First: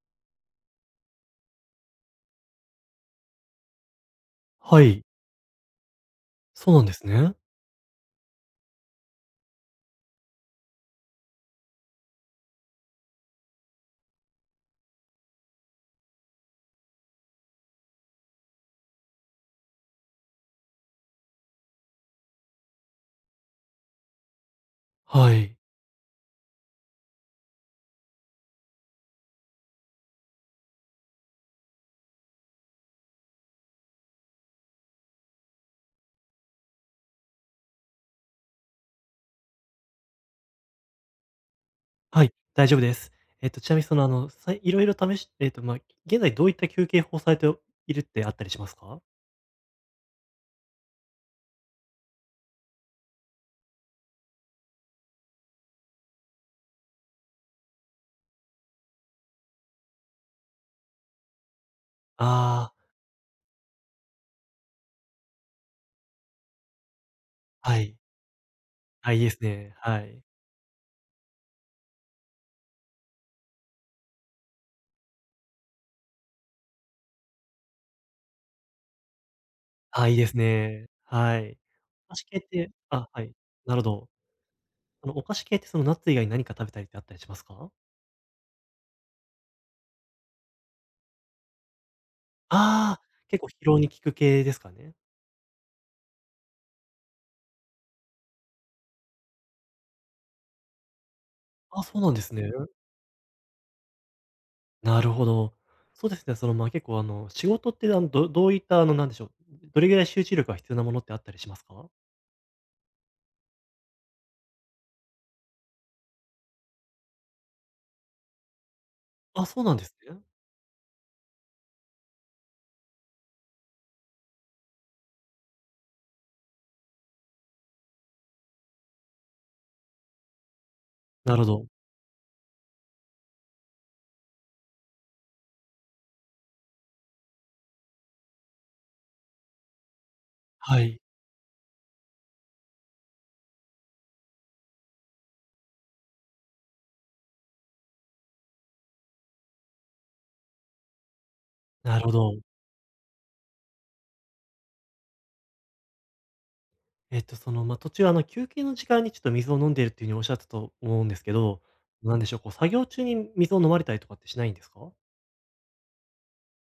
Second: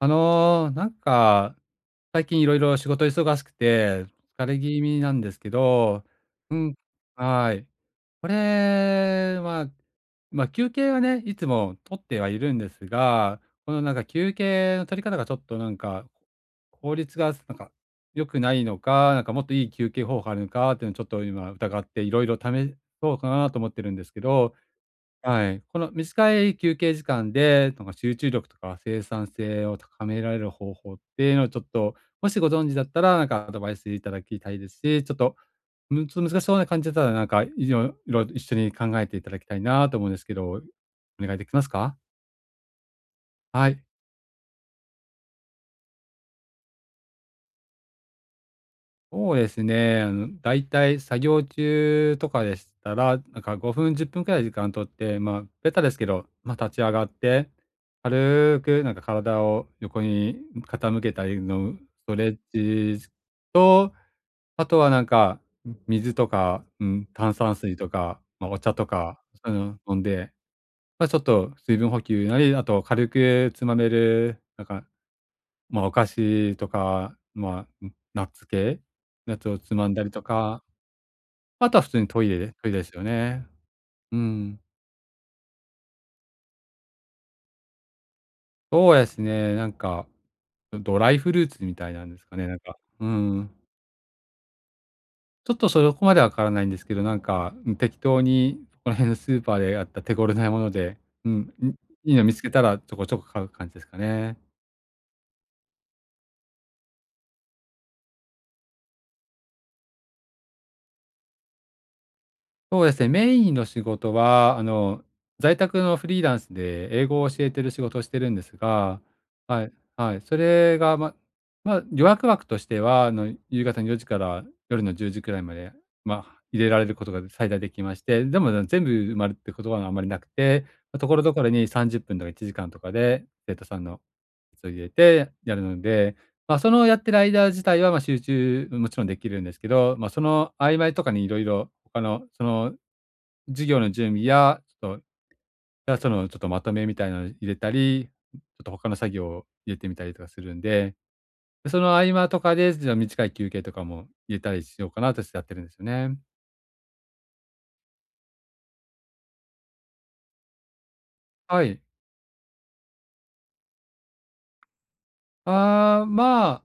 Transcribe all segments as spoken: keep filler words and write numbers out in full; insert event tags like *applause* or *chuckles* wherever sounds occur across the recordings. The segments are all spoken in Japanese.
あの、なんか、最近いろいろ仕事忙しくて疲れ気は味い。なんですけどうそん、うなんですね。はい。これは、ま、休憩はね、いつも取ってはいるんですが、この、なんか、休憩の取り方がちょっとなんか、効率がなんか良くないのか、なんかもっといい休憩方法あるのかっていうのを、ちょっと今疑って、いろいろ試そうかなと思ってるんですけどははい。い。この短い休憩時間でなんか集中力とか生産性を高められる方法っていうのをちょっと、もしご存知だったらなんかアドバイスいただきたいですし、ちょっと、むちょ、難しそうな感じだったら、なんか、いにょろ、一緒に考えていただきたいなと思うんですけど、お願いできますか？はい、大丈夫です。えっと、はちなみい。に、その、あの、さいろいろ試しえっと、ま、現在どういった休憩法をされておいるってあったりしますか？そうですね、あの、だいたい作業中とかでしたら、なんか、ごふんじゅっぷんくらい時間取って、ま、ベタですけど、ま、立ち上がって、軽く、なんか、体を横に、ん、傾けたりのストレッああ。チと、あとはなんか、み水とか、うん、炭酸水はとい。か、ま、お茶とあ、いか、いですそういうね、の飲はんい。で、ま、ちょっと水分補給なり、あと軽くつまめるなんか、ま、お菓子とか、まあ、なナッツ系、ナッツをつまんだああ、りいいとですか、ね、はい。あとは普通に菓ト子イ系っレ、トてイレすよあ、はい、ね。なるほど。うん。あの、お菓子系ってその、ナッツ以外に何か食べたりってあったりしますか？そうですね、なんか、ん、ドライフルーツみたいなんですかね。なんか、ああ、うー結構疲ん。労に効く系ですかね？ちょっと、そこまでわからないんですけど、なんか、ん、適当にそこら辺のスーパーであった手頃なもので、うん、ん、あ、そうないんいでの見すつね。けたらちょこちょこ買う感じですかね。なるほど。そうですね。その、ま、結構あの、仕事ってあの、どどういった、あの、なんでしょう、どれぐらい集中力が必要なものってあったりしますか？そうです。メインの仕事は、あの、在宅のフリーランスで英語を教えてる仕事してるんですが、あ、はそうい、なんですはい。ね。それが、まま、予約枠としては、あの、夕方のよじから夜のじゅうじくらいまで、ま、入れられることがで最大できまして、でも全部埋まるってことはあんまりなくて、ところどなこるほろど。にさんじゅっぷんとかいちじかんとかで、生徒さんの、そ、入れてやるので、ま、その、やってる間自体は、ま、集中、うん、もちろんできるんですけど、ま、その曖は昧い。とかに色々、ほかのその、授業の準備や、そ、いや、その、ちょっとまとめみたいなの入れたり、ちょっとほかの作業入れてみたりとかするんで、そのな合るほ間とど。かで、じゃ短い休憩とかも入れたりしようかなとしてやってるんすね。えっと、その、ま、途中、あの、休憩の時間にちょっと水を飲んでいるっていう風におっしゃったと思うんですけど、はい。なんでしょう、こう、作業中に水を飲まれたりとかってしないんですか？ああ、ま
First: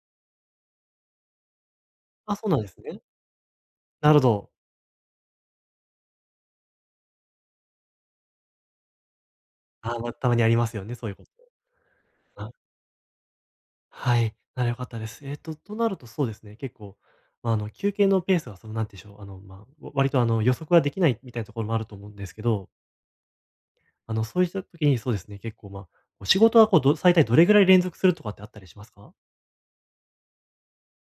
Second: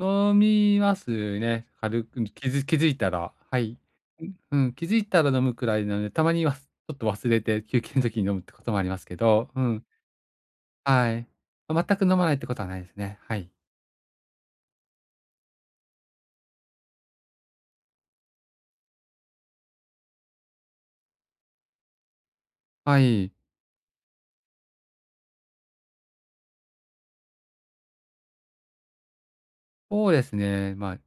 あ、飲みますね。軽くあ、そきうなんづで気すづいね。たら、はい。なるほど。うん、気づいたら飲むくらいなので、たまにはちょっと忘れて休憩の時に飲むってこともありますけど、うん。あ、ま、たまにありますよね、そはういうこい。と。全く飲まないってあ。ことはないですね。はい。はい、なら良かったです。えっと、そうなると、そうですね、結構、あの、休憩のペースは、その、何でしょう、あの、ま、割と、あの、予測ができないみたいなところもあると思うんですけど。はい。あの、そういった時に、そうですね、結構、ま、お仕事は、こう、ど最大どれぐらい連続するとかってあったりしますか？そうですね、ま、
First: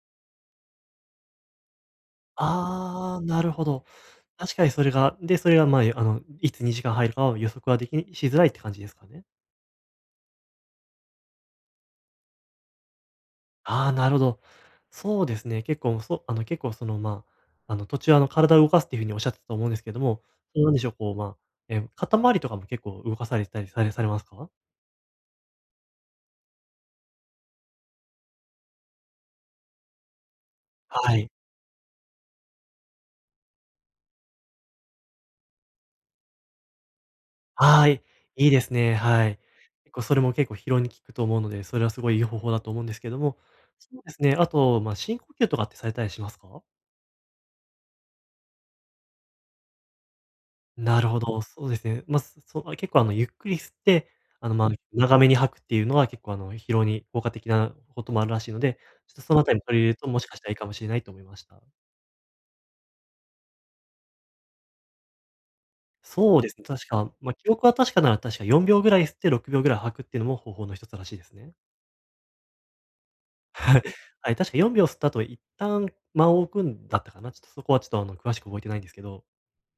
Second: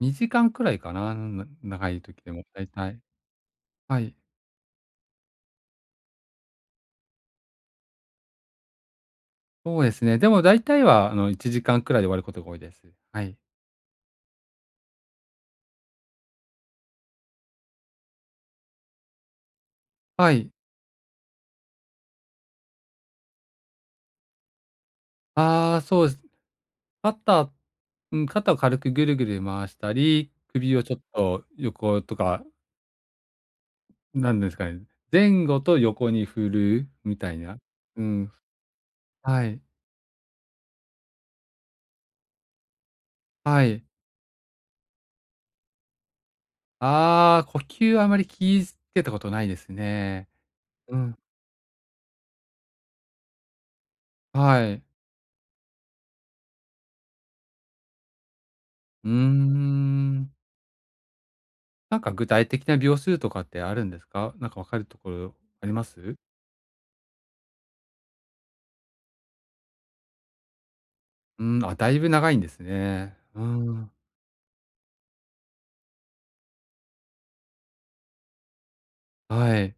にじかんくらいかな、長い時でもだいたい。あ、なるほど。はい。確かにそれが、で、それが、ま、あの、いつにじかん入るかは予測ができしづらいって感じですかね？そうですね。でも、だいたいは、あの、いちじかんくらいで終わることが多いです。はい。あ、なるほど。そうですね、結構、そうあの、結構、その、ま、あの、途中、あの、体を動かすっていう風におっしゃってたと思うんですけれども、はい。そう、なんでしょう、こう、ま、え、肩回りとかも結構動かされてたりされされますか？ああ、そうです。肩、うん、肩を軽くぐるぐる回したり、首をちょっはい。と横とかなんですかね、前後と横に振るみたいな、はうい、ん。いいですね。はい。はい。結構、それも結構疲労に効くと思うので、それはすごい、いい方法だと思うんですけども、はい。そうですね、あと、ま、深呼吸とかってされたりしますか？ああ、呼吸はあまり気いつけたことないですね。うなるほん。ど、そうですね。ま、そそう、結構、あの、ゆっくり吸って、あの、はま、い。長めに吐くっていうのは結構、あの、疲労に効果的なこともあるらしいので、うーちょっとそのあたり取り入れるともしん。かしたらいいかもしれないと思いました。なんか、具体的な秒数とかってあるんですか？なんかわかるところあります？そうです、確か、ま、記憶は確かなら、確かよんびょうぐらい吸ってろくびょうぐらい吐くっていうのも方法の一つらしいですね。ん、あ、だいぶ長いんですね、うーはい。ん。はい、確かよんびょう吸った後一旦間を置くんだったかな？ちょっとそこはちょっと、あの、詳しく覚えてないんですけどはい。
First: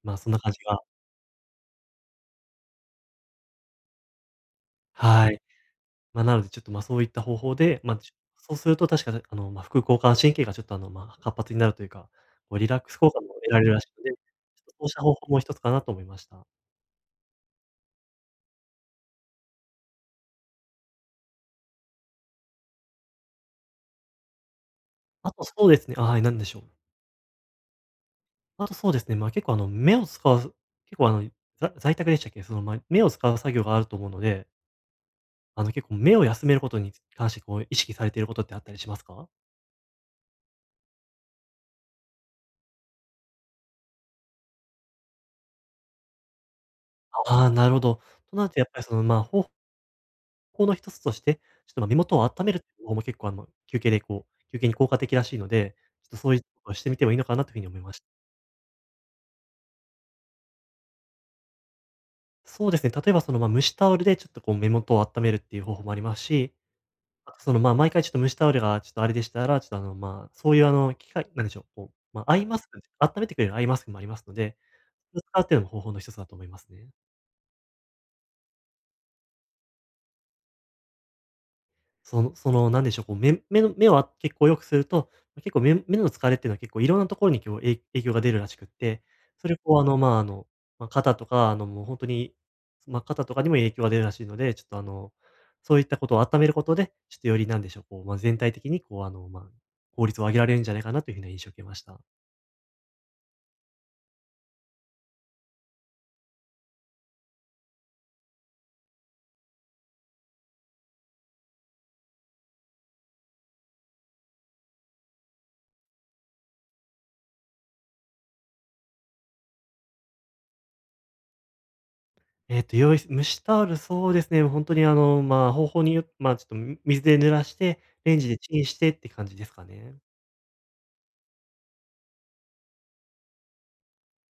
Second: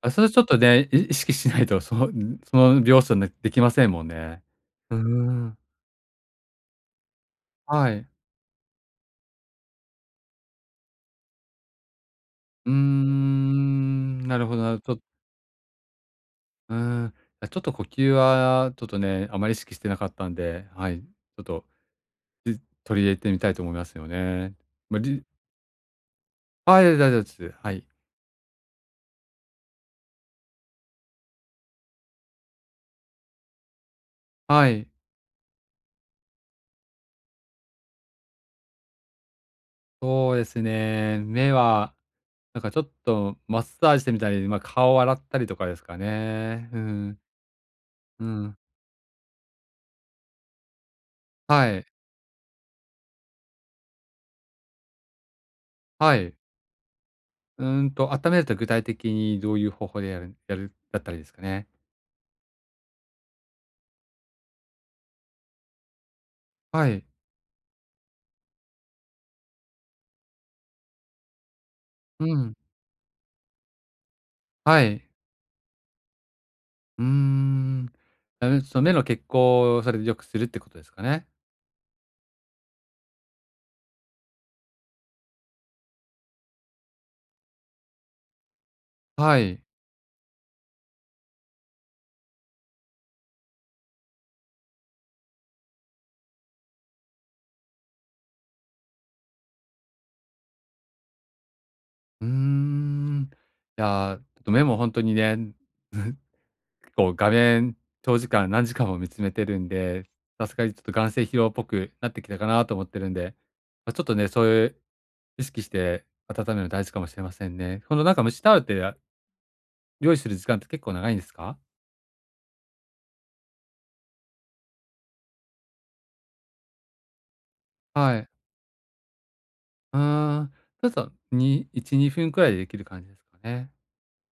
あ、ま、それそんちなょっ感とじがね、い意識しないと、その、ん、その、秒数ね、できませんもんね。うーはい。ん。ま、なので、ちょっと、ま、そういった方法で、はま、い。ちそうすると確か、なあの、ま、副交感神経がちょっと、あの、ま、活発になるというか、こうリうーラックス効果も得られるらしい、で、ん、なるほど、なる、そうちょしった方法も一つかなと思いました。うん、あ、ちょっと呼吸はちょっとね、あまり意識してなかったんで、はい、ちょっと、ず取り入れてみたいと思いますよね。ま、りゅあと、そうですねあ、はい、何でしょう？あ、いやいだい、じょ、す、はい。あと、そうですね。ま、結構、あの、目を使わず、結構、あのいざ在宅でしたっけ？その、ま、目を使う作業があると思うのではい。あの、結構、目を休める事に関して、こう、意識されてる事ってあったりしますか？そうですね、目は、なんかちょっとマッサージしてみたり、ま、顔洗ったりとかですかね、うん。あ、ああ、なるほど。うそなるん。と、やっぱり、その、ま、ほほうの一つとして、はちょっと、い。ま、目元をあっためるってのも結構、あの、休憩で、こう休憩に効果的らしいので、はう、い。そいのはしてみてもいいのかなと風に思いうんましと、あっためると具体的にどういう方法でやるやるだったらいいですかね？そうですね、例えば、その、ま、蒸しタオルでちょっとこう、目元をあっためるっていう方法もありますし、はい。その、まあ、毎回ちょっと蒸しタオルがちょっとあれでしたら、ちょっと、あの、まあ、そういう、あの、機械なんでしょう、こう、ま、うアイん。マスク、あっためてくれるアイマスクもありますので、はい。それ使うっていうのも方法の一つだと思いますね。うーん。あ、うん、そ目の血行、それでよくするってことですかね？そのその、なんでしょう、こう、目目の目は血行良くすると、結構、目目の疲れってのは結構いろんなところにきょうえい影響が出るらしくって、はそれ、い。こう、あの、ま、あの、ま、肩とか、あの、もうほんとに、ま、肩とかにも影響が出るらしいので、ちょっと、あの、そういったことをあっためることで、ちょっと、より、なんでしょう、こう、ま、全体的に、こう、あの、ま、効率を上げられるんじゃないかなという風な印象を受けました。うーん。いや、目もほんとにね、*chuckles* 結構、画面、長時間、何時間も見つめてるんで、さすがにちょっと眼精疲労っぽくなってきたかなと思ってるんで、ま、ちょっとね、そういう意識して温める、大事かもしれませんね。その、なんか、蒸しタオルって、用意する時間って結構長いんですか？えっと、用意蒸しタオル、そうですね、ほんとに、あの、ま、方法によっま、ちょっと、ん水で濡らして、レはンい。ジでチンしてって感じですかうね。ーん、ちょっと、にいちにふんくらいでできる感じですかね。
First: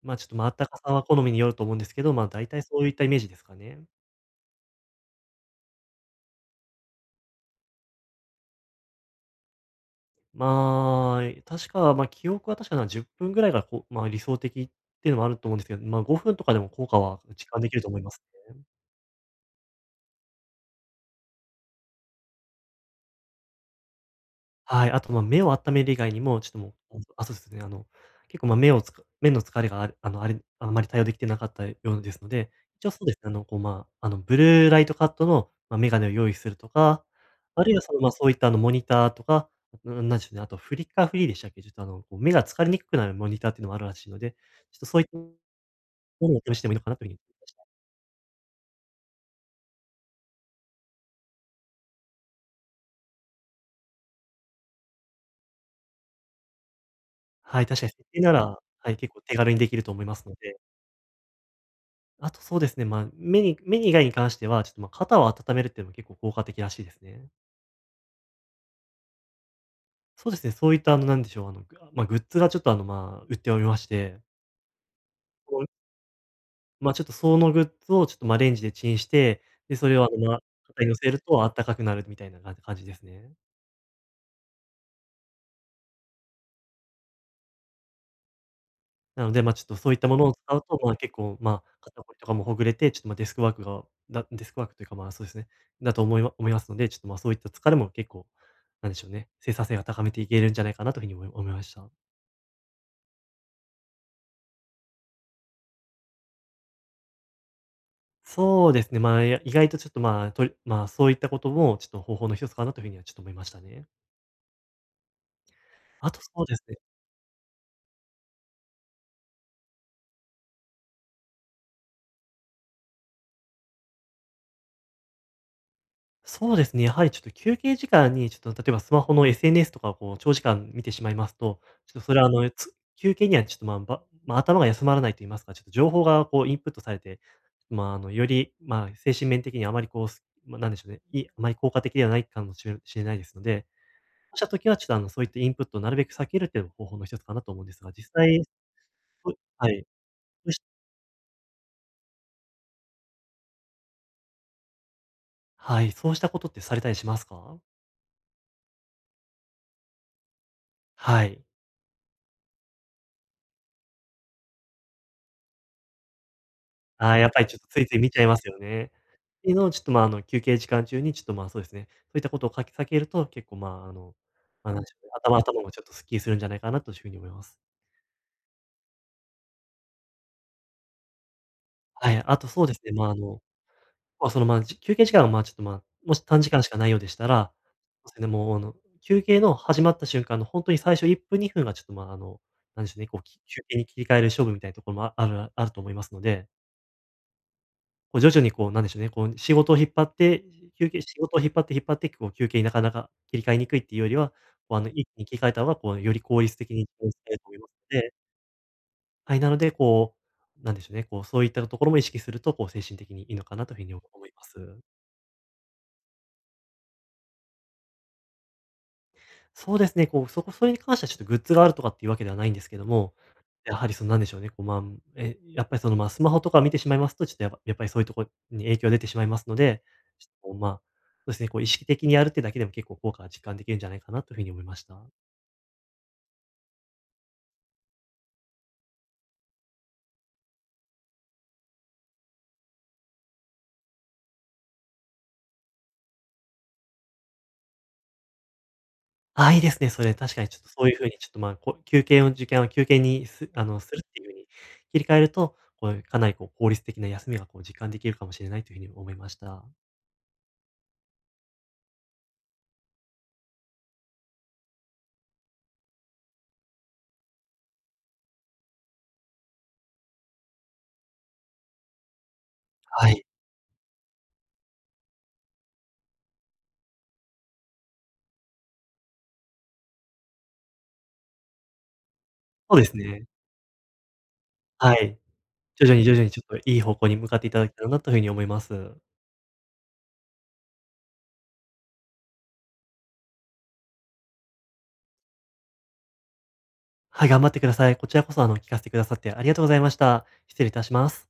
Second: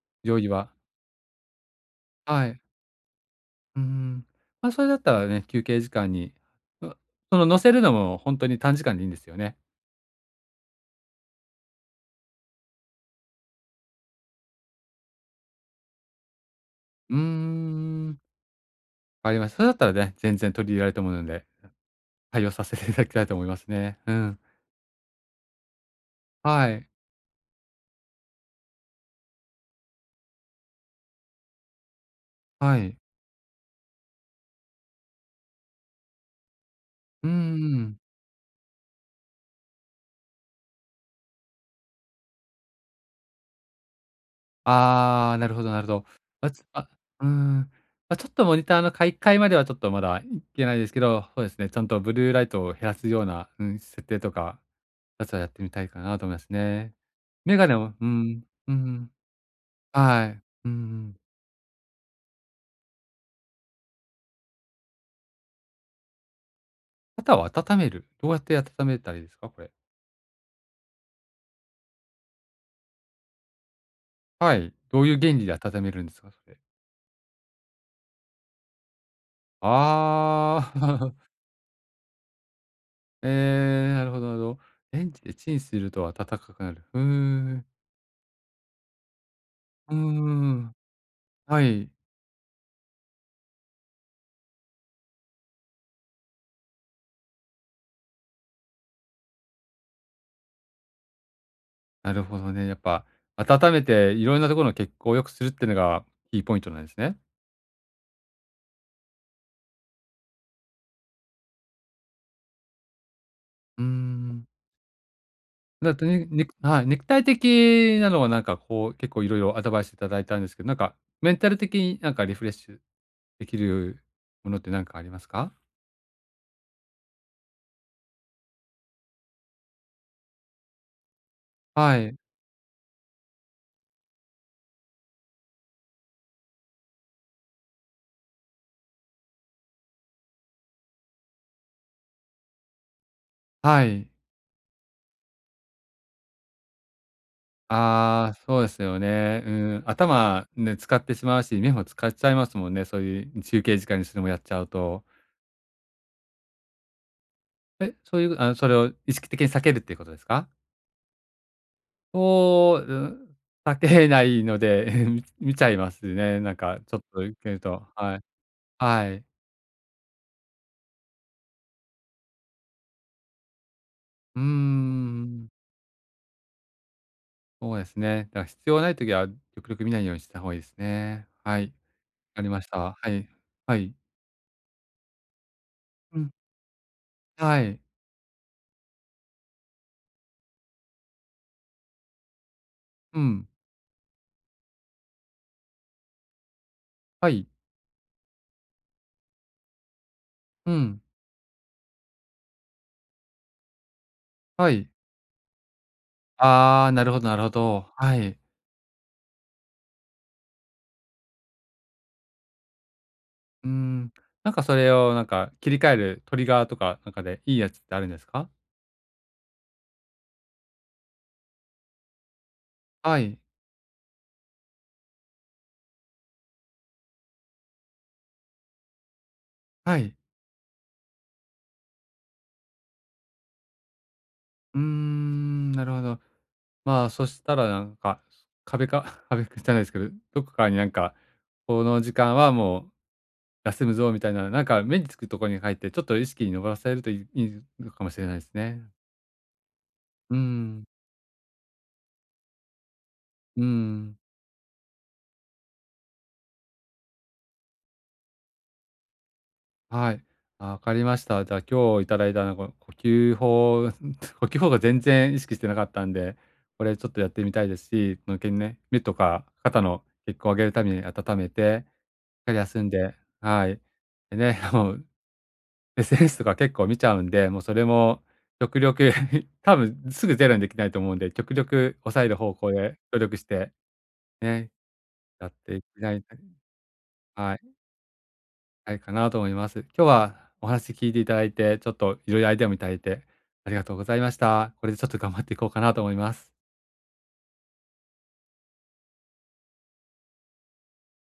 ま、ちょっと、用ま、意温は。かさは好みによると思うんですけど、ま、は大い。体そういったイメージですかうーね。ん。ま、それだったらあれね、休憩時間に。そのその乗せるのもほんとに短時間でいいんですよね。まあ、え、確か、ま、記憶が確かなら、じゅっぷんぐらいが、こう、ま、理想的っていうのもあると思うんですけど、ま、ごふんとかでも効果うーは実感できると思いまん。すね。わかりました。それだったらね、全然取り入れられると思うので、対応させていただきたいと思いますね。うん。はい。あと、ま、目を温める以外にも、ちょっと、はもい。うあ、そうですね。あの、結構、ま、目をつか目の疲れがある、あの、あれあんまり対応できてなかったようですので、は一応、い。そうですね、あの、こう、ま、あの、ブルーライトカットの、ま、眼鏡を用意するとか、うーあるいは、そん。の、ま、そういった、あの、モニターとか、うーん、なんでしょうね。あと、フリッカーフリーでしたっけ？ちょっと、あの、目が疲れにくくなるモニターっていうのもあるらしいので、ちょっと、そういっああ、なるほどなるほど。お *unintelligible* しつてもいいのあ、かなという風にうー *unintelligible* ん、あ、ちょっとモニターの買い替えまではちょっとまだ、ん、行けないですけど、そうですね、ちゃんとブルーライトを減らすような、うん、設定とかは、まずはやってみたいかなと思いますね。メはガい、ネ確かにを設う定なん、ら、うはい、ん。結構手軽にできると思いますはのい。で。うんうん。あとそうですね、ま、目に目に以外に関しては、ちょっとま、肩を温めるっての、結構効果的らしいですね。肩を温める？どうやって温めたらいいですか、これ？そうですね、そういったあの、なんでしょう、あの、ま、グッズがちょっと、あの、まあ、売っておりましてはい、どういう原理でこん温めるんですか、それ？ま、ちょっとそのグッズをちょっと、ま、レンジでチンして、で、それをあの、ま、ああ。肩に乗せる *chuckles* とあったかくなるみたいな、か感じですね。ええ、なるほどなるほど。レンジでチンすると温かくなる。ふーん。なので、ま、ちょっとそううーいったものを使うん。と、まあ結構、はまあ、い。肩こ、とかもほぐれて、ちょっとま、デスクワークがだ、デスクワークというかまあ、そうですね、だと思いま思いますので、ちょっとま、そういった疲れも結構なんでしょうね、生産性は高めていけるんじゃないかなという風に思い思いました。なるほどね。やっぱ温めていろんなところの血行良くするっていうのがキーポイントなんすね。そうですね、まあ、いや、意外とちょっとま、とりま、そういったこともちょっと方法の一つかなという風にはちょっと思いましたうーね。ん。だと、あとにそう肉ですねはい、肉体的なのはなんかこう結構いろいろアドバイスいただいたんですけなんかメンタル的になんかリフレッシュできるものってなんかありますか？そうですね。やはりちょっと、休憩時間にちょっと、例えばスマホの SNS とかをこう、長時間見てしまいますと、ちはょっとそい。れはあの、つ休憩にはちょっとまあ、ばまあ頭が休まらないと言いますか、ちょっと情報がこう、インプットされて、まあ、あの、より、まあ、精神面的にはあまりこう、すまあ、なんでしょうね、いあまり効果的ではないかも知れ知れないですので、はい。*unintelligible* た時はちょっとあの、そういったインプットをなるべく避ける、というのも方法の一つかなと思うんですが、実ああ、際、そうですよ *unintelligible* ね。うはーん、い。頭、*unintelligible* ね、使ってしまうし、目も使っちゃいますもんね。そういう休憩時間にそれもやっちゃうと。はい。そうしたことって、されたりしますか？え、そういう、あの、それを、意識的に避けるっていうことですか？はい。そ、*unintelligible* あけないので、み見ちゃいますね、なんかちょっああ、とやっうぱりけちょっるとつと。いつい見はちい、ゃいますよね。はい。ていうのをちょっと、ま、あの、休憩時間中にちょっとまあ、そうですね。そういったことをかきかけると、結構まあ、あの、うー何でしょうね、頭のん。ところもちょっと、スッキリするんじゃないかなという風に思います。そうですね。だから必要がない時は、極力見ないようにした方がいいですね。はい、わはい、あかとりまそうしでた。すね。はまあ、あい、の、はい。まあ、その、まあ、じ休憩時間がまあ、ちょっと、まあ、もうしん。短時間しかないようでしたら、はい。それでもう、あの、休憩の始まった瞬間の、本当に最初いっぷんにふんがちょっと、まあ、あの、なんでしょうね。うこう、きん。休憩に切り替える勝負、みたいなところもああるあると思いますので。はい。こう、徐々に、こう、なんでしょうね、こう、仕事引っ張ってう休ん。憩仕事引っ張って、引っ張って、こう、休憩になかなか切り替えにくいっていうよりは、はま、あい。の、一気に切り替えた方が、こう、より効率的あにあ、なるほどなるほ *unintelligible* ど。で。はい。はい、なので、こう、なんでしょうね、こう、そういったところも意識すると、こう、精神的にいいのかなうーと風に、おん。思いまなんかそす。れを、なんか、切り替えるトリガーとか、なかでいいやつってあるんですか？そうですね。こう、そこそれに関してはちょっとグッズがあるとかっていうわけではないんですけども、はい。やはり、その、なんでしょうね、こう、ま、ん、え、やっぱり、その、ま、スマホとか見てしまいますと、ちょっとやっぱやっぱりそういうとこに影響出てしまいますので、はい。ちょっと、まあ、そうすね、こう、意識的にやるってだけでも結構効果が実感できるんじゃないかなと風に思いまうーした。ん、なるほど。まあ、そしたらなんか、壁か？壁訓じゃないですけど、どこかになんか、「この時間はもう、休むぞ」みたいな、なんか、目につくとこに書いて、ちょっと意識にのぼらせると、いいいのかもしれないすね。あ、いいですね、それ、う確ーかにちょっとそん。ういう風に、ちょっと、ま、こう、休憩の時間を休憩に、すうーあの、するっん。ていう、切り替えると、こう、かなり、こう、効率的な休みは、こう、実感できるかもしれないという風に思いました。はい、わかりました。じゃあ、今日いただいた、なん、この、呼吸法、ん、こきゅほうが全然意識してなかったんで、これちょっとやってみたいですし、ぬけん目、目とか肩の血行上げるために温めて、しっかり休んはでい。はい、でね、ほう、SNS とか結構見ちゃうんで、もう、それも極力、*chuckles* 多分すぐゼロにできないと思うんで、極力抑える方向そうですで努ね。力して、ね、はい。やって、徐々ぐに、徐ら々いにか、ちにょっといい方向に向かっていはたい。だけたらなと風に思いまなす。いかなと思います。今日はお話聞いていただいて、ちょっといろいろアイデアもいただいてありがとうございました。これでちょっと頑張っていこうかなと思います。はい、頑張ってください。こちらこそ、あの、聞かせてくださってありがとうございました。失礼いたします。